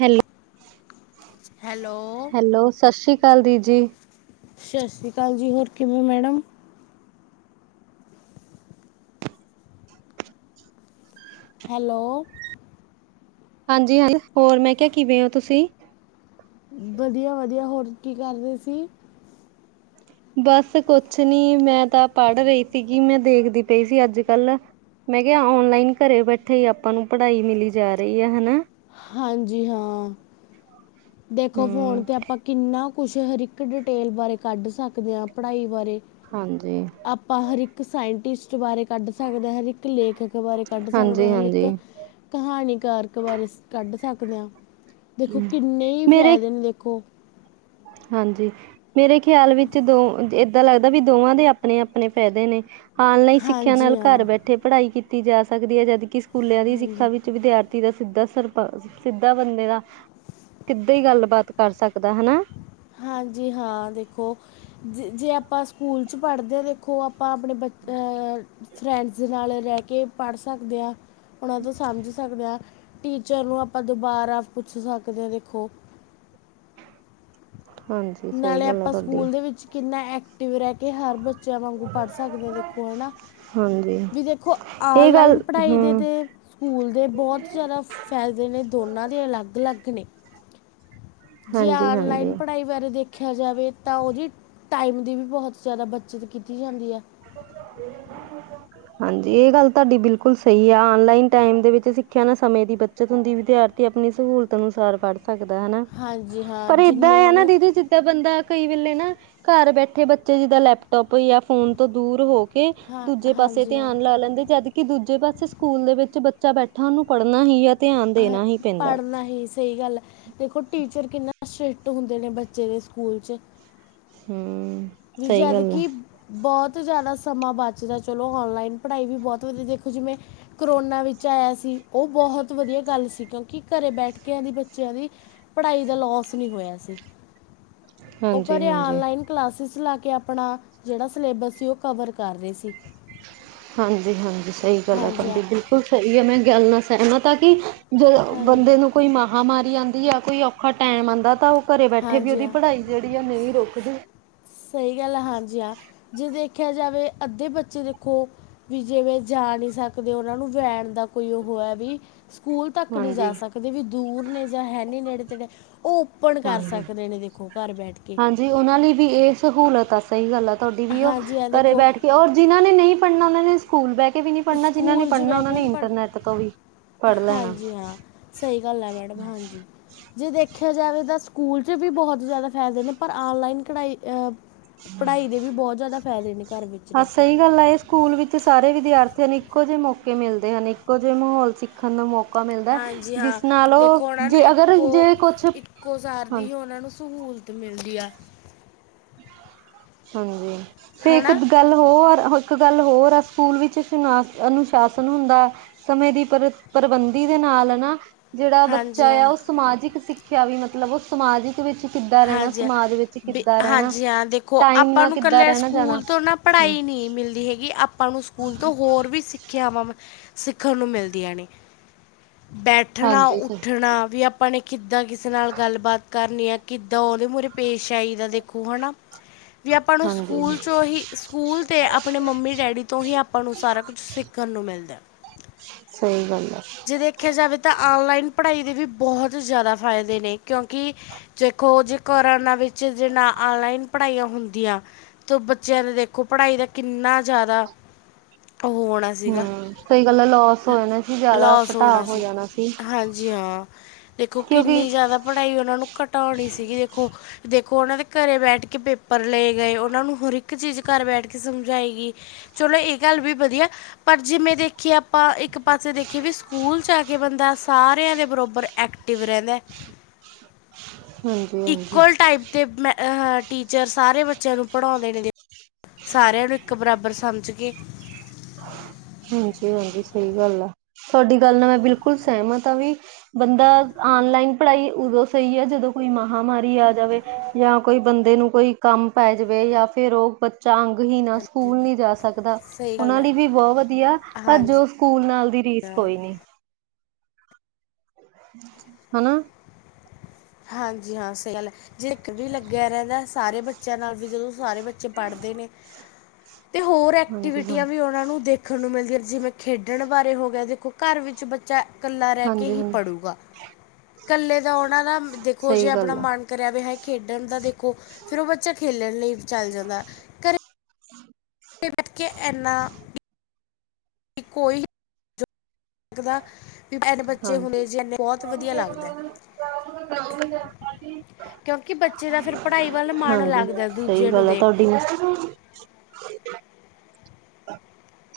Hello hello hello ਸਤਿ ਸ਼੍ਰੀ ਅਕਾਲ ਦੀ ਜੀ। ਸਤਿ ਸ਼੍ਰੀ ਅਕਾਲ ਜੀ, ਹੋਰ ਕਿਵੇਂ ਓ ਮੈਡਮ? ਹੈਲੋ। ਹਾਂਜੀ ਹਾਂ ਜੀ, ਹੋਰ ਮੈਂ ਕਿਹਾ ਕਿਵੇਂ ਹੋ ਤੁਸੀਂ? ਵਧੀਆ ਵਧੀਆ ਹੋਰ ਕੀ ਕਰ ਰਹੇ ਸੀ? ਬਸ ਕੁਛ ਨੀ ਮੈਂ ਤਾਂ ਪੜ੍ਹ ਰਹੀ ਸੀਗੀ, ਮੈਂ ਦੇਖਦੀ ਪਈ ਸੀ ਅੱਜ ਕੱਲ ਮੈਂ ਕਿਹਾ ਓਨਲਾਈਨ ਘਰੇ ਬੈਠੇ ਹੀ ਆਪਾਂ ਨੂੰ ਪੜ੍ਹਾਈ ਮਿਲੀ ਜਾ ਰਹੀ ਆ ਹੈਣਾ। ਹਾਂਜੀ ਹਾਂ, ਦੇਖੋ ਫੋਨ ਹਮ ਤੇ ਆਪਾਂ ਕਿੰਨਾ ਕੁਛ ਹਰ ਇੱਕ ਡਿਟੇਲ ਬਾਰੇ ਕੱਢ ਸਕਦੇ ਆਂ, ਪੜ੍ਹਾਈ ਬਾਰੇ ਹਾਂਜੀ। ਆਪਾਂ ਹਰ ਇੱਕ ਸਾਇੰਟਿਸਟ ਬਾਰੇ ਕੱਢ ਸਕਦੇ ਹਾਂ, ਹਰ ਇੱਕ ਲੇਖਕ ਬਾਰੇ ਕੱਢ ਸਕਦੇ ਹਾਂਜੀ ਹਾਂ ਹਰ ਇੱਕ ਹਾਂਜੀ ਕਹਾਣੀਕਾਰਕ ਬਾਰੇ ਕੱਢ ਸਕਦੇ ਹਾਂ, ਦੇਖੋ ਕਿੰਨੇ ਹੀ ਮੇਰੇ ਫਾਇਦੇ ਨੇ ਦੇਖੋ ਹਾਂਜੀ ਮੇਰੇ ਖਿਆਲ ਵਿੱਚ ਦੋ ਏਦਾਂ ਲੱਗਦਾ ਵੀ ਦੋਵਾਂ ਦੇ ਆਪਣੇ ਆਪਣੇ ਫ਼ਾਇਦੇ ਨੇ। ਆਨਲਾਈਨ ਸਿੱਖਿਆ ਹਾਂਜੀ ਨਾਲ ਹਾਂ ਘਰ ਬੈਠੇ ਪੜ੍ਹਾਈ ਕੀਤੀ ਜਾ ਸਕਦੀ ਐ, ਜਦਕਿ ਸਕੂਲਿਆਂ ਦੀ ਹਾਂਜੀ ਸਿੱਖਾ ਵਿੱਚ ਵਿਦਿਆਰਥੀ ਦਾ ਸਿੱਧਾ ਸਰਪ ਸਿੱਧਾ ਬੰਦੇ ਦਾ ਕਿੱਦਾਂ ਹੀ ਗੱਲਬਾਤ ਕਰ ਸਕਦਾ ਹੈਣਾ। ਹਾਂਜੀ ਹਾਂ, ਦੇਖੋ ਜੇ ਆਪਾਂ ਸਕੂਲ ਚ ਪੜ੍ਹਦੇ ਹਾਂ ਦੇਖੋ ਆਪਾਂ ਆਪਣੇ ਬੱ ਆ ਫਰੈਂਡਸ ਨਾਲ ਰਹਿ ਕੇ ਪੜ੍ਹ ਸਕਦੇ ਆ ਉਹਨਾਂ ਤੋਂ ਸਮਝ ਸਕਦੇ ਆ ਟੀਚਰ ਨੂੰ ਆਪਾਂ ਦੁਬਾਰਾ ਪੁੱਛ ਸਕਦੇ ਆ ਦੇਖੋ। ਹਾਂਜੀ ਸਹੀ ਨਾਲੇ ਗੱਲ ਆ ਆਪਾਂ ਤੁਹਾਡੀ ਸਕੂਲ ਦੇ ਵਿੱਚ ਕਿੰਨਾ ਐਕਟਿਵ ਰਹਿ ਕੇ, ਹਰ ਬ ਬੱਚਿਆਂ ਵਾਂਗੂ ਪੜ੍ਹ ਸਕਦੇ ਆ ਦੇਖੋ ਹੈਨਾ। ਹਾਂਜੀ ਵੀ ਦੇਖੋ, ਇਹ ਗੱਲ ਆਨਲਾਈਨ ਪੜ੍ਹਾਈ ਦੇ ਹਮ ਤਾਂ ਸਕੂਲ ਦੇ ਬਹੁਤ ਜ਼ਿਆਦਾ ਫਾਯਦੇ ਨੇ ਦੋਨਾਂ ਦੇ ਅਲੱਗ ਅਲੱਗ ਨੇ ਯਾ ਹਾਂਜੀ ਹਾਂਜੀ ਔਨਲਾਈਨ ਪੜ੍ਹਾਈ ਬਾਰੇ ਦੇਖ ਦੇਖਆ ਜਾਵੇ ਤਾਂ, ਉਹਦੀ ਟਾਈਮ ਦੀ ਵੀ ਬਹੁਤ ਜ਼ਿਆਦਾ ਬੱਚਤ ਕੀਤੀ ਜਾਂਦੀ ਆ। ਹਾਂਜੀ, ਇਹ ਗੱਲ ਤੁਹਾਡੀ ਬਿਲਕੁਲ ਸਹੀ ਆ ਓਨਲਾਈਨ ਟਾਈਮ ਦੇ ਵਿੱਚ ਸਿੱਖਿਆ ਨਾ ਮੇਰੀ ਬੱਚਤ ਹੁੰਦੀ, ਵਿਦਿਆਰਥੀ ਆਪਣੀ ਸਹੂਲਤ ਅਨੁਸਾਰ ਪੜ੍ਹਦੇ ਸਕਦਾ ਹੈਨਾ, ਹਾਂਜੀ ਹਾਂ ਪਰ ਏਦਾਂ ਜਿੰਨੇ ਹੈ ਹੁਣ ਨਾ ਦੀਦੀ ਜਿੱਦਾਂ ਬੰਦਾ ਕਈ ਵੇਲੇ ਨਾ ਘਰ ਬੈਠੇ ਬੱਚੇ ਜਿੱਦਾਂ ਲੈਪਟੋਪ ਜਾਂ ਫੋਨ ਤੋਂ ਦੂਰ ਹੋ ਕੇ ਹਾਂ ਦੂਜੇ ਪਾਸੇ ਹਾਂਜੀ ਹਾਂ ਧਿਆਨ ਲਾ ਲੈਂਦੇ, ਜਦਕਿ ਦੂਜੇ ਪਾਸੇ ਸਕੂਲ ਦੇ ਵਿੱਚ ਬੇ ਬੱਚਾ ਬੈਠਾ ਉਹਨੂੰ ਪੜ੍ਹਨਾ ਹੀ ਐ ਹ ਪੜ੍ਹਨਾ ਹੀ ਸਹੀ ਗੱਲ ਆ ਦੇਖੋ, ਟੀਚਰ ਕਿੰਨਾ ਸ਼੍ਰਿਸ਼ਟ ਹੁੰਦੇ ਨੇ ਬੱਚੇ ਦੇ ਸਕੂਲ 'ਚ [inaudible] ਸਹੀ ਗੱਲ ਆ ਜਦਕਿ ਬਹੁਤ ਬਹੁਤ ਜ਼ਿਆਦਾ ਸਮਾਂ ਬੱਚਦਾ ਚਲੋ, ਔਨਲਾਈਨ ਪੜ੍ਹਾਈ ਵੀ ਬਹੁਤ ਵਧੀਆ ਦੇਖੋ, ਜਿਵੇਂ ਕਰੋਨਾ ਵਿੱਚ ਆਇਆ ਸੀ ਉਹ ਬਹੁਤ ਵਧੀਆ ਗੱਲ ਸੀ, ਕਿਉਂਕਿ ਘਰੇ ਬੈਠ ਕੇ ਐਵੇਂ ਬੱਚਿਆਂ ਦੀ ਪੜ੍ਹਾਈ ਦਾ ਲੋਸ ਨਹੀਂ ਹੋਇਆ ਸੀ, ਉਹ ਹਾਂਜੀ ਘਰੇ ਹਾਂਜੀ ਔਨਲਾਈਨ ਕਲਾਸ ਲਾ ਕੇ ਆਪਣਾ ਜਿਹੜਾ ਸਿਲੇਬਸ ਸੀ ਉਹ ਕਵਰ ਕਰ ਰਹੇ ਸੀ। ਹਾਂਜੀ ਹਾਂਜੀ, ਸਹੀ ਗੱਲ ਆ ਹਾਂਜੀ ਹਾਂ ਤੁਹਾਡੀ ਬਿਲਕੁਲ ਸਹੀ ਐ, ਮੈਂ ਗੱਲ ਨਾਲ ਸਹਿਮਤ ਆ, ਕਿ ਜੋ ਹਾਂਜੀ ਬੰਦੇ ਨੂੰ ਕੋਈ ਮਹਾਮਾਰੀ ਆਂਦੀ ਐ, ਕੋਈ ਔਖਾ ਟੈਮ ਆਉਂਦਾ ਤਾਂ ਉਹ ਘਰੇ ਬੈਠੇ ਵੀ ਹਾਂਜੀ ਉਹਦੀ ਹਾਂ ਪੜ੍ਹਾਈ ਜੇਹੜੀ ਆ ਨਹੀਂ ਰੁਕਦੀ। ਸਹੀ ਗੱਲ ਹੈ ਹਾਂਜੀ ਹਾਂ ਜੇ ਦੇਖਿਆ ਜਾਵੇ ਅੱਧੇ ਬੱਚੇ ਦੇਖੋ ਵੀ ਜਿਵੇਂ ਜਾ ਨਹੀਂ ਸਕਦੇ ਉਹਨਾਂ ਨੂੰ [unintelligible] ਦਾ ਕੋਈ ਉਹ ਹੈ ਵੀ। ਸਕੂਲ ਤੱਕ ਨਹੀਂ ਹਾਂਜੀ ਜਾ ਸਕਦੇ ਵੀ ਦੂਰ ਨੇ ਜਾਂ ਹੈ ਨਹੀਂ ਨੇੜੇ ਤੇੜੇ। ਉਹ ਓਪਨ ਕਰ ਹਾਂਜੀ ਸਕਦੇ ਨੇ ਦੇਖੋ ਘਰ ਬੈਠ ਕੇ। ਹਾਂਜੀ ਉਹਨਾਂ ਲਈ ਵੀ ਇਹ ਸਹੂਲਤ ਆ ਸਹੀ ਗੱਲ ਆ ਤੁਹਾਡੀ ਵੀ ਉਹ ਹਾਂਜੀ ਹਾਂ ਘਰੇ ਦੇਖੋ ਬੈਠ ਕੇ ਔਰ ਜਿਹਨਾਂ ਨੇ ਨਹੀਂ ਪੜ੍ਹਨਾ ਉਹਨਾਂ ਨੇ ਸਕੂਲ ਬੈਠ ਵੀ ਨੀ ਪੜ੍ਹਨਾ ਜਿਹਨਾ ਨੇ ਸਕੂਲ 'ਚ ਪੜ੍ਹਨਾ ਬਹਿ ਉਹ ਕੇ ਵੀ ਨੇ ਨਹੀਂ ਪੜ੍ਹ ਇੰਟਰਨੈਟ ਤੋਂ ਵੀ ਪੜ੍ਹ ਲੈਣਾ ਹਾਂਜੀ ਹਾਂ ਸਹੀ ਗੱਲ ਆ ਮੈਡਮ ਹਾਂਜੀ। ਜੇ ਦੇਖਿਆ ਜਾਵੇ ਤਾਂ ਸਕੂਲ 'ਚ ਵੀ ਬਹੁਤ ਜ਼ਿਆਦਾ ਫਾਇਦੇ ਨੇ ਪਰ ਔਨਲਾਈਨ ਪੜਾਈ ਅ। ਪੜ੍ਹਾਈ ਦੇ ਵੀ ਬਹੁਤ ਜ਼ਿਆਦਾ ਫਾਇਦੇ ਨੇ ਘਰ ਵਿੱਚ ਹਾਂ ਰਹਿ ਕੇ। ਫੇਰ ਇੱਕੋ ਜਿਹੇ ਮੌਕੇ ਮਿਲਦੇ ਹਨ ਇੱਕੋ ਜਿਹੇ ਮਾਹੌਲ ਸਿੱਖਣ ਦਾ ਮੌ ਹਾਂਜੀ ਹਾਂ ਦੇਖੋ ਉਹਨਾਂ ਨੂੰ ਜੇ ਅਗਰ ਇੱਕੋ ਜੇ ਕੁਛ ਹਾਂ ਇੱਕੋ ਸਾਰ ਦੀ ਉਹਨਾਂ ਨੂੰ ਸਹੂਲਤ। ਸਹੂਲਤ ਮਿਲਦੀ ਆ ਹਾਂਜੀ ਤੇ ਹੈ ਇੱਕ ਨਾ ਗੱਲ ਹੋਰ ਇੱਕ ਗੱਲ ਹੋਰ ਆ ਸਕੂਲ ਵਿੱਚ ਸੁ ਅਨੁਸ਼ਾਸਨ ਹੁੰਦਾ ਸਮੇਂ ਦੀ ਪਰ ਪ੍ਰਬੰਧ ਦੇ ਨਾਲ ਨਾਲ ਨਾ ਜਿਹੜਾ ਹਾਂਜੀ ਬੱਚਾ ਆ ਹਾਂ ਉਹ ਸਮਾਜਿਕ ਸਿੱਖਿਆ ਵੀ ਮਤਲਬ ਉਹ ਸਮਾਜਿਕ ਵਿੱਚ ਕਿੱਦਾਂ ਰਹਿਣਾ ਹਾਂਜੀ ਹਾਂ ਸਮਾਜ ਵਿੱਚ ਕਿ ਬ ਹਾਂਜੀ ਹਾਂ ਦੇਖੋ ਆਪਾਂ ਨੂੰ ਇਕੱਲੇ ਰਹਿਣਾ ਜਾਣਾ ਸਕੂਲ ਤੋਂ ਨਾ ਪੜ੍ਹਾਈ ਨਹੀਂ ਮਿਲਦੀ ਹੈਗੀ ਕਿ ਆਪਾਂ ਨੂੰ ਸਕੂਲ ਤੋਂ ਹੋਰ ਵੀ ਸਿੱਖਿਆਵਾਂ ਸਿੱਖਣ ਨੂੰ ਮਿਲਦੀਆਂ ਨੇ ਬੈਠਣਾ ਹਾਂਜੀ ਉੱਠਣਾ ਵੀ ਆਪਾਂ ਨੇ ਕਿੱਦਾਂ ਕਿਸੇ ਨਾਲ ਗੱਲਬਾਤ ਕਰਨੀ ਹੈ ਕਿੱਦਾਂ ਉਹਦੇ ਮੁਰੇ ਪੇਸ਼ ਆਈਦਾ ਦੇਖੋ ਹੈ ਨਾ ਵੀ ਆਪਾਂ ਨੂੰ ਹਾਂਜੀ ਸਕੂਲ ਹੀ ਸਕੂਲ ਆਪਣੇ ਮੰਮੀ ਡੈਡੀ ਤੋਂ ਹੀ ਆਪਾਂ ਨੂੰ ਸਾਰਾ ਕੁਛ ਸਿੱਖਣ ਨੂੰ ਮਿਲਦਾ [unintelligible] ਹੈ ਜੇ ਦੇਖਿਆ ਜਾਵੇ ਤਾਂ ਆਨਲਾਈਨ ਪੜ੍ਹਾਈ ਦੇ ਵੀ ਬਹੁਤ ਜ਼ਿਆਦਾ ਫਾਇਦੇ ਨੇ ਕਿਉਂਕਿ ਦੇਖੋ ਜੇ ਕਰੋਨਾ ਵਿੱਚ ਜਿ ਨਾ ਆਨਲਾਈਨ ਪੜ੍ਹਾਈਆਂ ਹੁੰਦੀਆਂ ਤਾਂ ਬੱਚਿਆਂ ਦੇ ਦੇਖੋ ਪੜ੍ਹਾਈ ਦਾ ਕਿੰਨਾ ਜ਼ਿਆਦਾ [inaudible] ਉਹ ਹੋਣਾ ਸੀਗਾ ਹਮ ਸਹੀ ਗੱਲਾਂ ਲੋਸ ਹੋ ਜਾਣਾ ਸੀ ਜਿਆਦਾ ਲੋਸ ਘਟਾਅ ਹੋਣਾ ਹੋ ਜਾਣਾ ਸੀ ਹਾਂਜੀ ਹਾਂ ਦੇਖੋ ਕਿਉਂਕਿ ਕਿੰਨੀ ਜ਼ਿਆਦਾ ਪੜ੍ਹਾਈ ਉਹਨਾਂ ਨੂੰ ਘਟਾਉਣੀ ਸੀਗੀ ਦੇਖੋ ਦੇਖ ਉਹਨਾਂ ਦੇ ਘਰੇ ਬੈਠ ਕੇ ਪੇਪਰ ਲਏ ਗਏ ਉਹਨਾਂ ਨੂੰ ਹਰ ਇੱਕ ਚੀਜ਼ ਘਰ ਬੈਠ ਕੇ ਸਮਝਾਈ ਗਈ ਲੋ ਇਹ ਗੱਲ ਵੀ ਵਧੀਆ ਪਰ ਜਿਵੇਂ ਦੇਖੀਏ ਆਪਾਂ ਇੱਕ ਪਾਸੇ ਦੇਖੀ ਸਕੂਲ ਚ ਜਾ ਕੇ ਬੰਦਾ ਸਾਰਿਆਂ ਦੇ ਬਰੋਬਰ ਐਕਟਿਵ ਰਹਿੰਦਾ ਹਾਂਜੀ-ਹਾਂਜੀ, ਇਕੁਅਲ ਟਾਈਪ ਦੇ ਟੀਚਰ ਸਾਰੇ ਬੱਚਿਆਂ ਨੂੰ ਪੜ੍ਹਾਉਂਦੇ ਨੇ ਸਾਰਿਆਂ ਨੂੰ ਇੱਕ ਬਰਾਬਰ ਸਮਝ ਕੇ ਹਾਂਜੀ ਹਾਂਜੀ ਸਹੀ ਗੱਲ ਆ ਤੁਹਾਡੀ ਗੱਲ ਨਾਲ ਮੈਂ ਬਿਲਕੁਲ ਸਹਿਮ ਆ ਤਾਂ ਵੀ ਬੰਦਾ ਆਨਲਾਈਨ ਪੜ੍ਹਾਈ ਉਦੋਂ ਸਹੀ ਹੈ ਜਦੋਂ ਕੋਈ ਮਹਾਾਂਮਾਰੀ ਆ ਜਾਵੇ ਜਾਂ ਕੋਈ ਬੰਦੇ ਨੂੰ ਕੋਈ ਕੰਮ ਪੈ ਜਾਵੇ ਜਾਂ ਫੇਿਰ ਉਹ ਬੱਚਾ ਅੰਗ ਹੀ ਨਾ ਸਕੂਲ ਨਹੀਂੀ ਜਾ ਸਕਦਾ ਸਹੀ ਗੱਲ ਉਹਨਾਂ ਹੈ ਲਈ ਵੀ ਬਹੁਤ ਵੀਆ ਆ ਪਰ ਹਾਂਜੀ ਜੋ ਸਕੂਲ ਨਾਲ ਦੀ ਰੀਸ ਹਾਂ ਕੋਈ ਨੀ ਹਨਾ ਹਾਂਜੀ ਹਾਂ ਸਹੀ ਗੱਲ ਜੇ ਇੱਕ ਵੀ ਲੱਗਿਆ ਰਹਿੰਦਾ ਸਾਰੇ ਬੱਚਿਆਂ ਨਾਲ ਵੀ ਫ ਜਦੋਂ ਸਾਰੇ ਬੱਚੇ ਪੜ੍ਹਦੇ ਨੇ ਤੇ ਹੋਰ ਐਕਟੀਵਿਟੀਆਂ ਹਾਂਜੀ-ਹਾਂਜੀ, ਵੀ ਉਹਨਾਂ ਨੂੰ ਦੇਖਣ ਨੂੰ ਮਿਲਦੀਆਂ ਜਿਵੇਂ ਖੇਡਣ ਬਾਰੇ ਹੋ ਗਿਆ ਦੇਖੋ ਘਰ ਵਿੱਚ ਬੱਚਾ ਇਕੱਲਾ ਰਹਿ ਕੇ ਹੀ ਹਾਂਜੀ-ਹਾਂਜੀ ਪੜੇਗਾ ਇਕੱਲੇ ਤਾਂ ਆਉਣਾ ਨਾ ਦੇਖੋ ਜੇ ਸਹੀ ਆਪਣਾ ਗੱਲ ਆ ਮਨ ਕਰਿਆ ਵੀ ਖੇਡਣ ਦਾ ਦੇਖੋ ਫੇਿਰ ਉਹ ਬੱਚਾ ਖੇਲਣ ਲਈ ਚੱਲ ਜਾਂਦਾ [unintelligible] ਕੇ ਇਨਾ ਕਿ ਕੋਈ ਲੱਗਦਾ ਹਾਂਜੀ ਲੱਗਦਾ ਕਿਉਂਕਿ ਬੱਚੇ ਦਾ ਫਿਰ ਪੜ੍ਹਾਈ ਵੱਲ ਮਨ ਹਾਂਜੀ ਲੱਗਦਾ ਸਹੀ ਦੂਜੇ ਨੂੰ ਗੱਲ ਆ ਦੇਖ ਤੁਹਾਡੀ ਕੇ [inaudible]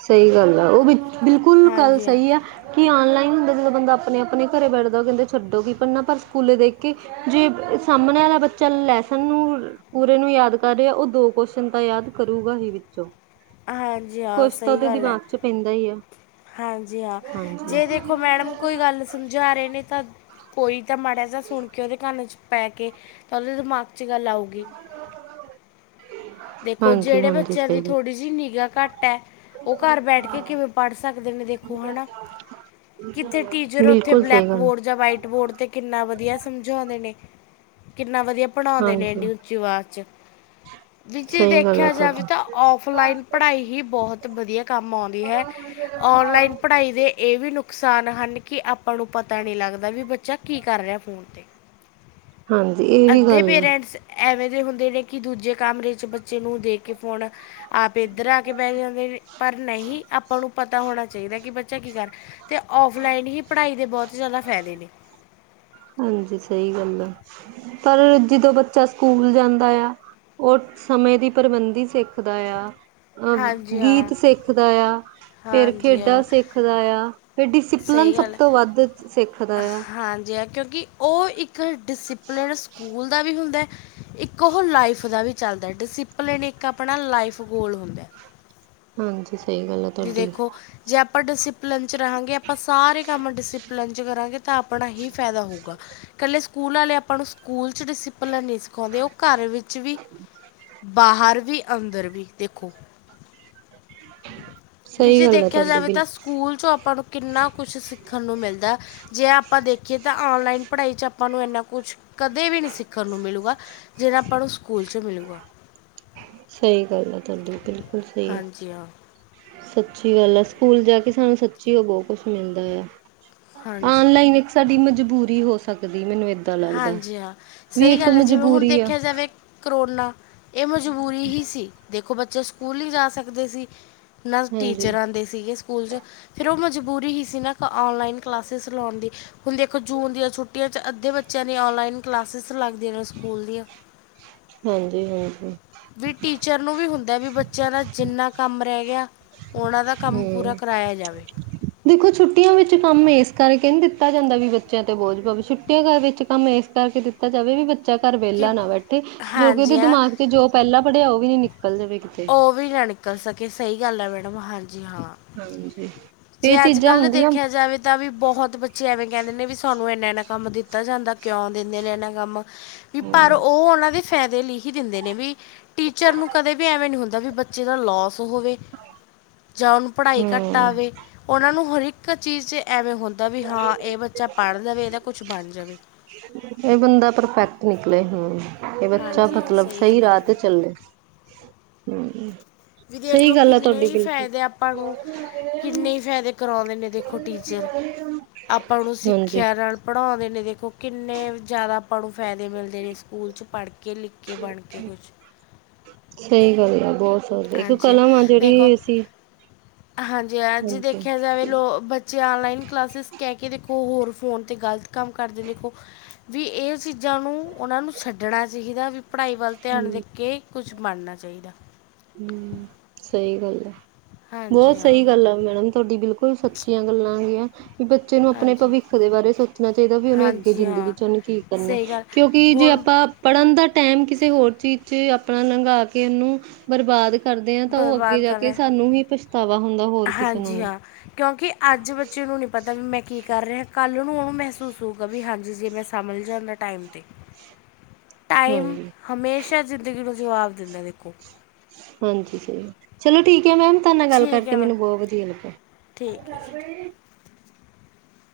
ਸਹੀ ਗੱਲ ਆ ਉਹ ਬੀ ਬਿਲਕੁਲ ਗੱਲ ਹਾਂਜੀ ਹਾਂ ਸਹੀ ਹੈ ਕਿ ਔਨਲਾਈਨ ਜਦੋਂ ਬੰਦਾ ਆਪਣੇ ਆਪਣੇ ਘਰੇ ਬੈਠਦਾ ਕਹਿੰਦੇ ਛੱਡੋ ਕਿ ਪਨਾ ਪਰ ਸਕੂਲੇ ਦੇਖ ਕੇ ਜੇ ਸਾਹਮਣੇ ਵਾਲਾ ਬੱਚਾ ਲੈਸਨ ਨੂੰ ਪੂਰੇ ਨੂੰ ਯਾਦ ਕਰ ਰਿਹਾ ਉਹ ਦੋ ਕੁਸ਼ਨ ਤਾਂ ਯਾਦ ਕਰੂਗਾ ਹੀ ਵਿੱਚੋਂ ਹਾਂਜੀ ਹਾਂ ਕੁਛ ਤਾਂ ਸਹੀ ਉਹਦੇ ਗੱਲ ਹੈ ਦਿਮਾਗ ਚ ਪੈਂਦਾ ਹੀ ਆ ਹਾਂਜੀ ਹਾਂ ਜੇ ਹਾਂਜੀ ਦੇਖੋ ਮੈਡਮ ਕੋਈ ਗੱਲ ਸਮਝਾ ਰਹੇ ਨੇ ਤਾਂ ਕੋਈ ਤਾਂ ਮਾੜਾ ਜਿਹਾ ਸੁਣ ਕੇ ਉਹਦੇ ਕੰਨ 'ਚ ਪੈ ਕੇ ਤਾਂ ਉਹਦੇ ਦਿਮਾਗ [unintelligible] ਲਾਉਗੀ ਦੇਖੋ ਹਾਂਜੀ ਜਿਹੜੇ ਹਾਂਜੀ ਬੱਚਿਆਂ ਸਹੀ ਦੀ ਗੱਲ ਥੋੜ੍ਹੀ ਜਹੀ ਨਿਗਾਾ ਘੱਟ ਹੈ ਉਹ ਘਰ ਬੈਠ ਕੇ ਕਿਵੇਂ ਪੜ੍ਹ ਸਕਦੇ ਨੇ ਦੇਖੋ ਹੈ ਨਾ ਕਿਥੇ ਟੀਚਰ ਉਥੇ ਬਿਲਕੁਲ ਸਹੀ ਬਲੈਕ ਗੱਲ ਬੋਰਡ ਜਾਂ ਵਾਈਟ ਬੋਰਡ ਤੇ ਕਿੰਨਾ ਵਧੀਆ ਸਮਝਾਉਂਦੇ ਨੇ ਕਿੰਨਾ ਵਧੀਆ ਪੜ੍ਹਉਂਦੇ ਨੇ ਹਾਂਜੀ ਇੰਨੀ ਉੱਚੀ ਅਵਾਜ਼'ਚ ਵੀ ਜੇ ਸਹੀ ਗੱਲ ਆ ਦੇਖਿਆ ਜਾਵੇ ਤੁਹਾਡੀ ਤਾਂ ਔਫਲਾਈਨ ਪੜ੍ਹਾਈ ਹੀ ਬਹੁਤ ਵਧੀਆ ਕੰਮ ਆਉਂਦੀ ਹੈ ਔਨਲਾਈਨ ਪੜ੍ਹਾਈ ਦੇ ਇਹ ਵੀ ਨੁਕ ਨੁਕਸਾਨ ਹਨ ਕਿ ਆਪਾਂ ਨੂੰ ਪਤਾ ਨਹੀਂ ਲੱਗਦਾ ਵੀ ਬੱਚਾ ਕੀ ਕਰ ਰਿਹਾ ਫੋਨ 'ਤੇ ਹਾਂਜੀ ਇਹ ਵੀ ਅੱਧੇ ਗੱਲ ਆ ਪੇਰੈਂਟਸ ਐਵੇਂ ਦੇ ਹੁੰਦੇ ਨੇ ਕਿ ਦੂਜੇ ਕਮਰੇ 'ਚ ਬੱਚੇ ਨੂੰ ਦੇ ਕੇ ਫੋਨ ਆਪ ਇੱਧਰ ਆ ਕੇ ਬਹਿ ਜਾਂਦੇ ਨੇ ਪਰ ਨਹੀਂ ਆਪਾਂ ਨੂੰ ਪਤਾ ਹੋਣਾ ਚਾਹੀਦਾ ਕਿ ਬੱਚਾ ਕੀ ਕਰ ਅਤੇ ਔਫਲਾਈਨ ਹੀ ਪੜ੍ਹਾਈ ਦੇ ਬਹੁਤ ਜ਼ਿਆਦਾ ਫ਼ਾਇਦੇ ਨੇ ਹਾਂਜੀ ਸਹੀ ਗੱਲ ਆ ਪਰ ਜਦੋਂ ਬੱਚਾ ਸਕੂਲ ਜਾਂਦਾ ਆ ਉਹ ਸਮੇਂ ਦੀ ਪ੍ਰਬੰਧਦੀ ਸਿੱਖਦਾ ਆ ਅਹ ਹਾਂਜੀ ਹਾਂ ਗੀਤ ਸਿੱਖਦਾ ਆ ਫੇਰ ਹਾਂਜੀ ਖੇਡਾਂ ਹਾਂ ਸਿੱਖਦਾ ਆ ਫੇਰ ਡਿਸਿਪਲਨ ਸਹੀ ਸਭ ਗੱਲ ਹੈ ਤੋਂ ਵੱਧ ਸਿੱਖਦਾ ਆ ਕਿ ਉਹ ਇੱਕ ਡਿਸਪਲਿਨ ਸਕੂਲ ਦਾ ਵੀ ਹੁੰਦਾ ਹੈ ਇੱਕ ਉਹ ਲਾਈਫ ਦਾ ਵੀ ਚੱਲਦਾ ਡਿਸਿਪਲਿਨ ਇੱਕ ਆਪਣਾ ਲਾਈਫ ਗੋਲ ਹੁੰਦਾ ਹਾਂਜੀ ਸਹੀ ਗੱਲ ਆ ਵੀ ਤੁਹਾਡੀ ਦੇਖੋ ਜੇ ਆਪਾਂ ਡਿਸਿਪਲਨ ਚ ਰਹਾਂਗੇ ਆਪਾਂ ਸਾਰੇ ਕੰਮ ਡਿਸਿਪਲਨ ਚ ਕਰਾਂਗੇ ਤਾਂ ਆਪਾਂ ਆਪਣਾ ਹੀ ਫਾਇਦਾ ਹੋਉਗਾ ਇਕੱਲੇ ਸਕੂਲ ਵਾਲੇ ਆਪਾਂ ਨੂੰ ਸਕੂਲ ਚ ਡਿਸਪਲਨ ਨਹੀਂ ਸਖਾਉਂਦੇ ਉਹ ਘਰ ਵਿੱਚ ਵੀ ਬਾਹਰ ਵੀ ਅੰਦਰ ਵੀ ਦੇਖੋ [inaudible] ਵੀ ਜੇ ਗੱਲ ਆ ਦੇਖਿਆ ਤੁਹਾਡੀ ਜਾਵੇ ਬਿਲਕੁਲ ਤਾਂ ਸਕੂਲ ਚੋਂ ਆਪਾਂ ਨੂੰ ਕਿੰਨਾ ਕੁਛ ਸਿੱਖਣ ਨੂੰ ਮਿਲਦਾ ਜੇ ਆਪਾਂ ਦੇਖੀਏ ਤਾਂ ਔਨਲਾਈਨ ਪੜ੍ਹਾਈ ਚ ਆਪਾਂ ਨੂੰ ਇੰਨਾ ਕੁਛ ਕਦੇ ਵੀ ਨਹੀਂ ਸਿੱਖਣ ਨੂੰ ਮਿਲੇਗਾ ਜਿਹੜਾ ਆਪਾਂ ਨੂੰ ਸਕੂਲ 'ਚ ਮਿਲੁਗਾ ਸਹੀ ਗੱਲ ਆ ਤੁਹਾਡੀ ਬਿਲਕੁਲ ਸਹੀ ਹੈ ਹਾਂਜੀ ਹਾਂ ਸੱਚੀ ਗੱਲ ਆ ਸਕੂਲ ਜਾ ਕੇ ਸਾਨੂੰ ਸੱਚੀ ਉਹ ਬਹੁਤ ਕੁਛ ਮਿਲਦਾ ਆ ਹਾਂਜੀ ਆਨਲਾਈਨ ਇੱਕ ਸਾਡੀ ਮਜਬੂਰੀ ਹੋ ਸਕਦੀ ਮੈਨੂੰ ਇਦਾਂ ਪਤਾ ਲੱਗਦਾ ਹਾਂਜੀ ਹਾਂ ਵੀ ਸਹੀ ਇੱਕ ਗੱਲ ਹੈ ਜਿਵੇਂ ਹੁਣ ਮਜਬੂਰੀ ਆ ਦੇਖਿਆ ਜਾਵੇ ਕਰੋਨਾ ਇਹ ਮਜ਼ਬੂਰੀ ਹੀ ਸੀ ਦੇਖੋ ਬੱਚੇ ਸਕੂਲ ਹੀ ਜਾ ਸਕਦੇ ਸੀ ਨਾ ਹਾਂਜੀ ਟੀਚਰ ਆਉਂਦੇ ਸੀਗੇ ਸਕੂਲ ਚ ਫੇਰ ਉਹ ਮਜਬੂਰੀ ਹੀ ਸੀ ਨਾ ਔਨਲਾਈਨ ਕਲਾਸਿਸ ਲਾਉਣ ਦੀ ਹੁਣ ਦੇਖੋ ਜੂਨ ਦੀਆਂ ਛੁੱਟੀਆਂ ਚ ਅੱਧੇ ਬੱਚਿਆਂ ਨੇ ਔਨਲਾਈਨ ਕਲਾਸਿਸ ਲੱਗਦੀਆਂ ਨੇ ਸਕੂਲ ਦੀਆਂ ਹਾਂਜੀ ਹਾਂਜੀ ਵੀ ਟੀਚਰ ਨੂੰ ਵੀ ਹੁੰਦਾ ਵੀ ਬੱਚਿਆਂ ਦਾ ਜਿੰਨਾ ਕੰਮ ਰਹਿ ਗਿਆ ਉਹਨਾਂ ਦਾ ਕੰਮ ਪੂਰਾ ਕਰਾਇਆ ਜਾਵੇ ਤੇ ਛੁੱਟੀਆਂ ਵਿੱਚ ਕੰਮ ਐ ਕਰਕੇ ਨੀ ਦਿੱਤਾ ਜਾਂਦਾ ਵੀ ਬੱਚਿਆਂ ਤੇ ਬੋਝ ਪਵੇ ਛੁੱਟੀਆਂ ਵਿੱਚ ਕੰਮ ਇਸ ਕਰਕੇ ਦਿੱਤਾ ਜਾਵੇ ਵੀ ਬ ਬੱਚਾ ਘਰ ਕਿ ਵਿਹਲਾ ਨਾ ਬੈਠੇ ਜੋ ਕਿ ਉਹਦੇ ਹਾਂਜੀ ਹਾਂ ਦਿਮਾਗ ਚ ਜੋ ਪਹਿਲਾਂ ਪੜ੍ਹਿਆ ਉਹ ਵੀ ਨ ਉਹ ਵੀ ਨਾ ਨਿਕਲ ਸਕੇ ਸਹੀ ਗੱਲ ਹੈ ਮੈਡਮ ਹਾਂਜੀ ਹਾਂ ਹਾਂਜੀ ਜੇ ਇਹ ਅੱਜ ਚੀਜ਼ਾਂ ਕੱਲ੍ਹ ਹੁੰਦੀਆਂ ਦੇਖਿਆ ਜਾਵੇ ਤਾਂ ਵੀ ਬਹੁਤ ਬੱਚੇ ਐਵੇਂ ਕਹਿੰਦੇ ਨੇ ਵੀ ਸਾਨੂੰ ਇੰਨਾ ਇੰਨਾ ਕੰਮ ਦਿੱਤਾ ਜਾਂਦਾ ਕਿਉਂ ਦਿੰਦੇ ਨੇ ਇਨਾ ਕੰਮ ਵੀ ਪਰ ਹੂੰ ਉਹ ਉਹਨਾਂ ਦੇ ਫਾਇਦੇ ਲਈ ਹੀ ਦਿੰਦੇ ਨੇ ਵੀ ਟੀਚਰ ਨੂੰ ਕਦੇ ਵੀ ਐਵੇਂ ਨ ਹੁੰਦਾ ਵੀ ਬੱਚੇ ਦਾ ਲੋਸ ਹੋਵੇ ਜਾਂ ਉਹਨੂੰ ਪੜ੍ਹਾਈ ਘੱਟ ਹੂੰ ਆਵੇ ਉਹਨਾਂ ਨੂੰ ਹਰ ਇੱਕ ਚੀਜ਼ ਐਵੇਂ ਹੋ ਕੁਝ ਬਣ ਜਾਵੇ ਇਹ ਬੰਦਾ ਪਰਫੈਕਟ ਨਿਕਲੇ ਹਮ ਇਹ ਬੱਚਾ ਹਾਂਜੀ ਹਾਂ ਮਤਲਬ ਸਹੀ ਗੱਲ ਹੈ ਰਾਹ ਤੇ ਮੈਡਮ ਚੱਲੇ ਹਮ ਵੀ ਦੇਖਲੋ ਕਿੰਨੇ ਹੀ ਫਾਇਦੇ ਆਪਾਂ ਨੂੰ ਕਿੰਨੇ ਹੀ ਫਾਇਦੇ ਕਰਾਉਂਦੇ ਨੇ ਦੇਖੋ ਟੀਚਰ ਆਪਾਂ ਨੂੰ ਹਾਂਜੀ ਸਿੱਖਿਆ ਨਾਲ ਪੜ੍ਹਾਉਣ ਨੇ ਦੇਖੋ ਕਿੰਨੇ ਜ਼ਿਆਦਾ ਪਣ ਫਾਇਦੇ ਮਿਲਦੇ ਨੇ ਸਕੂਲ 'ਚ ਪੜ੍ਹ ਕੇ ਲਿਖ ਕੇ ਬਣ ਕੇ ਕੁਛ ਸਹੀ ਗੱਲ ਆ ਬਹੁਤ ਇੱਕ ਹਾਂਜੀ ਹਾਂ ਕਲਮ ਆ ਦੇਖੋ ਜਿਹੜੀ ਅਸੀਂ ਹਾਂਜੀ ਹੈ ਜੇ ਹਾਂਜੀ ਦੇਖਿਆ ਜਾਵੇ ਲੋ ਬੱਚੇ ਆਨਲਾਈਨ ਕਲਾਸਿਸ ਕਹਿ ਕੇੋ ਖ ਹੋਰ ਫੋਨ 'ਤੇ ਗਲਤ ਕੰਮ ਕਰਦੇ ਨੇ ਵੀ ਇਹ ਚੀਜ਼ਾਂ ਨੂੰ ਉਹਨਾਂ ਨੂੰ ਛੱਡਣਾ ਚਾਹੀਦਾ ਵੀ ਪੜ੍ਹਾਈ ਵੱਲ ਧਿਆਨ ਦੇ ਹੂੰ ਕੇ ਕੁਛ ਬਣਨਾ ਚਾਹੀਦਾ ਹਮ ਸਹੀ ਗੱਲ ਆ ਹਾਂਜੀ ਬਹੁਤ ਹਾਂ ਸਹੀ ਗੱਲ ਆ ਮੈਡਮ ਤੁਹਾਡੀ ਬਿਲਕੁਲ ਸੱਚੀਆਂ ਗੱਲਾਂ ਹੈ ਗੀਆਂ ਵੀ ਬੱਚੇ ਨੂੰ ਆਪਣੇ ਹਾਂਜੀ ਭਵਿੱਖ ਦੇ ਬਾਰੇ ਸੋਚਣਾ ਚਾਹੀਦਾ ਵੀ ਉਹਨੇ ਅੱਗੇ ਹਾਂਜੀ ਜ਼ਿੰਦਗੀ ਹਾਂ ਚ ਉਹਨੂੰ ਕੀ ਕਰਨਾ ਸਹੀ ਗੱਲ ਕਿਉਂਕਿ ਜੇ ਹੁਣ ਆਪਾਂ ਪੜ੍ਹਨ ਦਾ ਟਾਈਮ ਕਿਸੇ ਹੋਰ ਚੀਜ਼ ਚ ਆਪਣਾ ਲੰਘਾ ਕੇ ਇਹਨੂੰ ਬਰਬਾਦ ਕਰਦੇ ਹਾਂ ਤਾਂ ਉਹ ਅੱਗੇ ਬਰਬਾਦ ਜਾ ਕਰ ਕੇ ਰਿਹਾ ਸਾਨੂੰ ਹੀ ਪਛ ਹਾਂਜੀ ਹਾਂ ਕਿਉਂਕਿ ਅੱਜ ਬੱਚੇ ਨੂੰ ਨਹੀਂੀ ਪਤਾ ਵੀ ਮੈਂ ਕੀ ਕਰ ਰਿਹਾ ਕੱਲ੍ਹ ਨੂੰ ਉਹਨੂੰ ਮਹਿਸੂਸ ਹੋਊਗਾ ਵੀ ਹਾਂਜੀ ਜੇ ਮੈਂ ਸਮਝ ਜਾਂਦਾ ਟਾਈਮ 'ਤੇ ਟਾਈਮ ਹਾਂਜੀ, ਹਮੇਸ਼ਾ ਜ਼ਿੰਦਗੀ ਨੂੰ ਜਵਾਬ ਦਿੰਦਾ ਦੇਖੋ ਹਾਂਜੀ ਸਹੀ ਚਲੋ ਠੀਕ ਮੈਮ ਤੁ ਨਾਲ ਗੱਲ ਠੀਕ ਕਰਕੇ ਹੈ ਮੈਮ ਮੈਨੂੰ ਬਹੁਤ ਵਧੀਆ ਠੀਕ ਹੈ ਜੀ ਲੱਗਿਆ